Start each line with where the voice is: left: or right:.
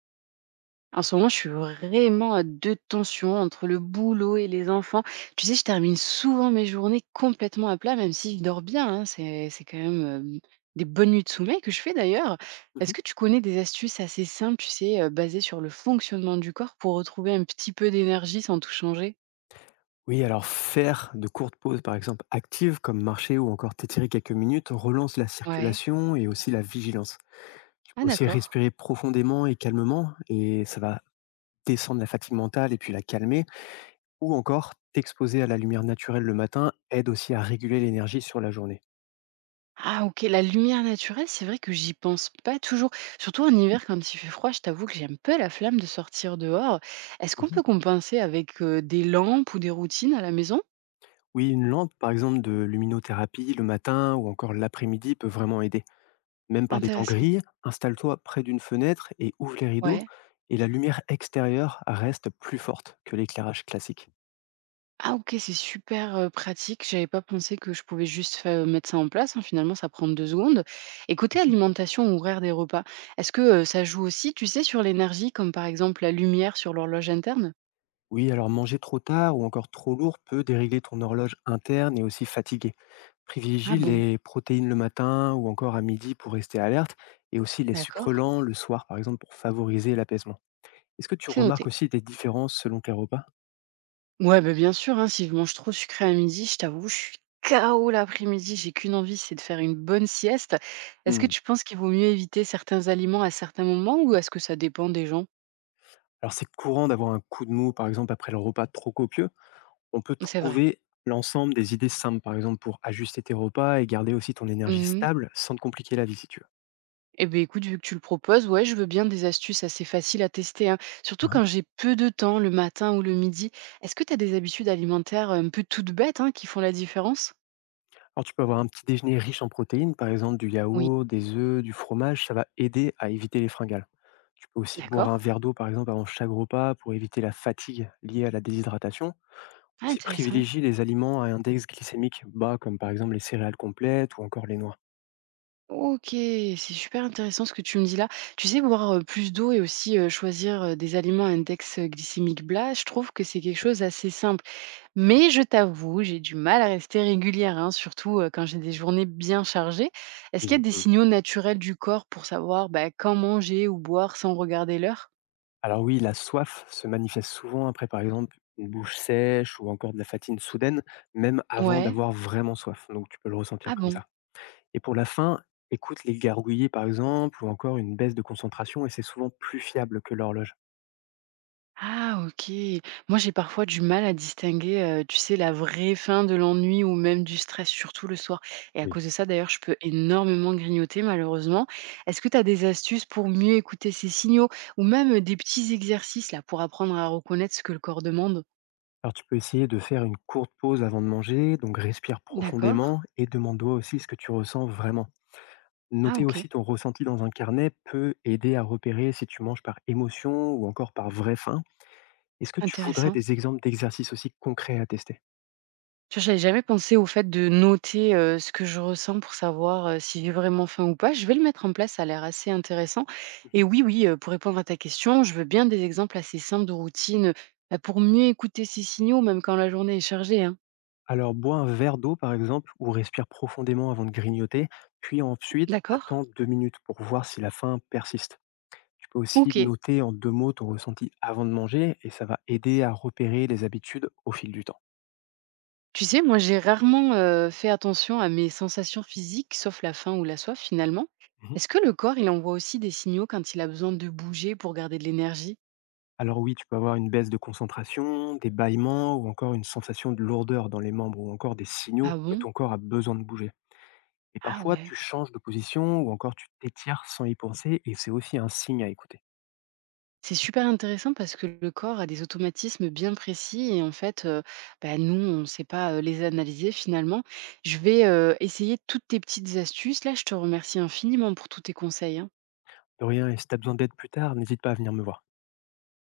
right: En ce moment, je suis vraiment à 2 tensions entre le boulot et les enfants. Tu sais, je termine souvent mes journées complètement à plat, même si je dors bien, hein. C'est quand même, des bonnes nuits de sommeil que je fais d'ailleurs. Est-ce
left: Mmh.
right: que tu connais des astuces assez simples, tu sais, basées sur le fonctionnement du corps pour retrouver un petit peu d'énergie sans tout changer?
left: Oui, alors faire de courtes pauses, par exemple actives, comme marcher ou encore t'étirer quelques minutes, relance la
right: Ouais.
left: circulation et aussi la vigilance. Tu
right: Ah
left: peux aussi
right: d'accord.
left: respirer profondément et calmement et ça va descendre la fatigue mentale et puis la calmer. Ou encore, t'exposer à la lumière naturelle le matin aide aussi à réguler l'énergie sur la journée.
right: Ah OK, la lumière naturelle, c'est vrai que j'y pense pas toujours. Surtout en hiver quand il fait froid, je t'avoue que j'ai un peu la flamme de sortir dehors. Est-ce qu'on
left: Mhm.
right: peut compenser avec, des lampes ou des routines à la maison?
left: Oui, une lampe, par exemple, de luminothérapie le matin ou encore l'après-midi peut vraiment aider. Même par des temps
right: Intéressant.
left: gris, installe-toi près d'une fenêtre et ouvre les rideaux,
right: Ouais.
left: et la lumière extérieure reste plus forte que l'éclairage classique.
right: Ah OK, c'est super, pratique. J'avais pas pensé que je pouvais juste fai mettre ça en place, hein, finalement ça prend 2 secondes. Et côté alimentation ou horaire des repas, est-ce que, ça joue aussi, tu sais, sur l'énergie comme par exemple la lumière sur l'horloge interne?
left: Oui, alors manger trop tard ou encore trop lourd peut dérégler ton horloge interne et aussi fatiguer.
right: Ah
left: Privilégie
right: bon,
left: les protéines le matin ou encore à midi pour rester alerte et aussi les sucres
right: d'accord,
left: lents le soir par exemple pour favoriser l'apaisement. Est-ce que tu
right: c'est
left: remarques
right: noté.
left: aussi des différences selon tes repas?
right: Ouais, beh, bien sûr, hein, si je mange trop sucré à midi, je t'avoue, je suis KO l'après-midi, j'ai qu'une envie, c'est de faire une bonne sieste. Est-ce que
left: Hmm.
right: tu penses qu'il vaut mieux éviter certains aliments à certains moments ou est-ce que ça dépend des gens?
left: Alors c'est courant d'avoir un coup de mou par exemple après le repas trop copieux. On peut
right: C'est vrai.
left: trouver l'ensemble des idées simples par exemple pour ajuster tes repas et garder aussi ton énergie
right: Mmh mh.
left: stable sans te compliquer la vie si tu
right: Eh beh, écoute, vu que tu le proposes, ouais, je veux bien des astuces assez faciles à tester, hein, surtout
left: veux.
right: quand j'ai peu de temps, le matin ou le midi. Est-ce que tu as des habitudes alimentaires un peu toutes bêtes, hein, qui font la différence?
left: Alors, tu peux avoir un petit déjeuner riche en protéines, par exemple du
right: Oui.
left: yaourt, des œufs, du fromage, ça va aider à éviter les fringales. Tu peux aussi boire
right: D'accord.
left: un verre d'eau, par exemple, avant chaque repas pour éviter la fatigue liée à la déshydratation.
right: Ah,
left: Aussi,
right: intéressant.
left: privilégie les aliments à index glycémique bas, comme par exemple les céréales complètes ou encore les noix.
right: OK, c'est super intéressant ce que tu me dis là. Tu sais, boire plus d'eau et aussi choisir des aliments à index glycémique bas, je trouve que c'est quelque
left: Oui.
right: chose assez simple. Mais je t'avoue, j'ai du mal à rester régulière, hein, surtout quand j'ai des journées bien chargées. Est-ce qu'il y
left: Oui,
right: a des
left: mm.
right: signaux naturels du corps pour savoir bah, quand manger ou boire sans regarder l'heure.
left: Alors oui, la soif se manifeste souvent après, par exemple, une bouche sèche ou encore de la fatigue soudaine, même avant
right: Ouais.
left: d'avoir vraiment soif. Donc, tu peux le ressentir
right: Ah
left: comme
right: bon.
left: ça. Et pour la fin, écoute les gargouillis par exemple ou encore une baisse de concentration et c'est souvent plus fiable que l'horloge.
right: Ah OK. Moi, j'ai parfois du mal à distinguer, tu sais, la vraie faim de l'ennui ou même du stress, surtout le soir et à
left: Oui.
right: cause de ça, d'ailleurs, je peux énormément grignoter malheureusement. Est-ce que tu as des astuces pour mieux écouter ces signaux ou même, des petits exercices là pour apprendre à reconnaître ce que le corps demande?
left: Alors tu peux essayer de faire une courte pause avant de manger, donc respire
right: D'accord.
left: profondément et demande-toi aussi ce que tu ressens vraiment.
right: Ah
left: Noter
right: OK,
left: aussi ton ressenti dans un carnet peut aider à repérer si tu manges par émotion ou encore par vraie faim. Est-ce que tu voudrais
right: intéressant.
left: des exemples d'exercices aussi concrets à tester?
right: Tu vois, j'avais jamais pensé au fait de noter, ce que je ressens pour savoir, si j'ai vraiment faim ou pas. Je vais le mettre en place, ça a l'air assez intéressant
left: Mhm.
right: et oui, oui, pour répondre à ta question, je veux bien des exemples assez simples de routines, bah, pour mieux écouter ces signaux, même quand la journée est chargée, hein.
left: Alors bois un verre d'eau par exemple ou respire profondément avant de grignoter, puis ensuite
right: D'accord.
left: attends 2 minutes pour voir si la faim persiste. Tu peux aussi
right: OK.
left: noter en 2 mots ton ressenti avant de manger et ça va aider à repérer les habitudes au fil du temps.
right: Tu sais, moi, j'ai rarement, fait attention à mes sensations physiques, sauf la faim ou la soif, finalement.
left: Mhm.
right: Est-ce que le corps, il envoie aussi des signaux quand il a besoin de bouger pour garder de l'énergie?
left: Alors oui, tu peux avoir une baisse de concentration, des bâillements ou encore une sensation de lourdeur dans les membres ou encore des signaux
right: Ah
left: que
right: bon?
left: ton corps a besoin de bouger. Et
right: Ah
left: parfois,
right: ouais.
left: tu changes de position ou encore tu t'étires sans y penser et c'est aussi un signe à écouter.
right: C'est super intéressant parce que le corps a des automatismes bien précis et en fait, bah, nous, on ne sait pas, les analyser finalement. Je vais, essayer toutes tes petites astuces là. Je te remercie infiniment pour tous tes conseils, hein.
left: De rien, et si tu as besoin d'aide plus tard, n'hésite pas à venir me voir.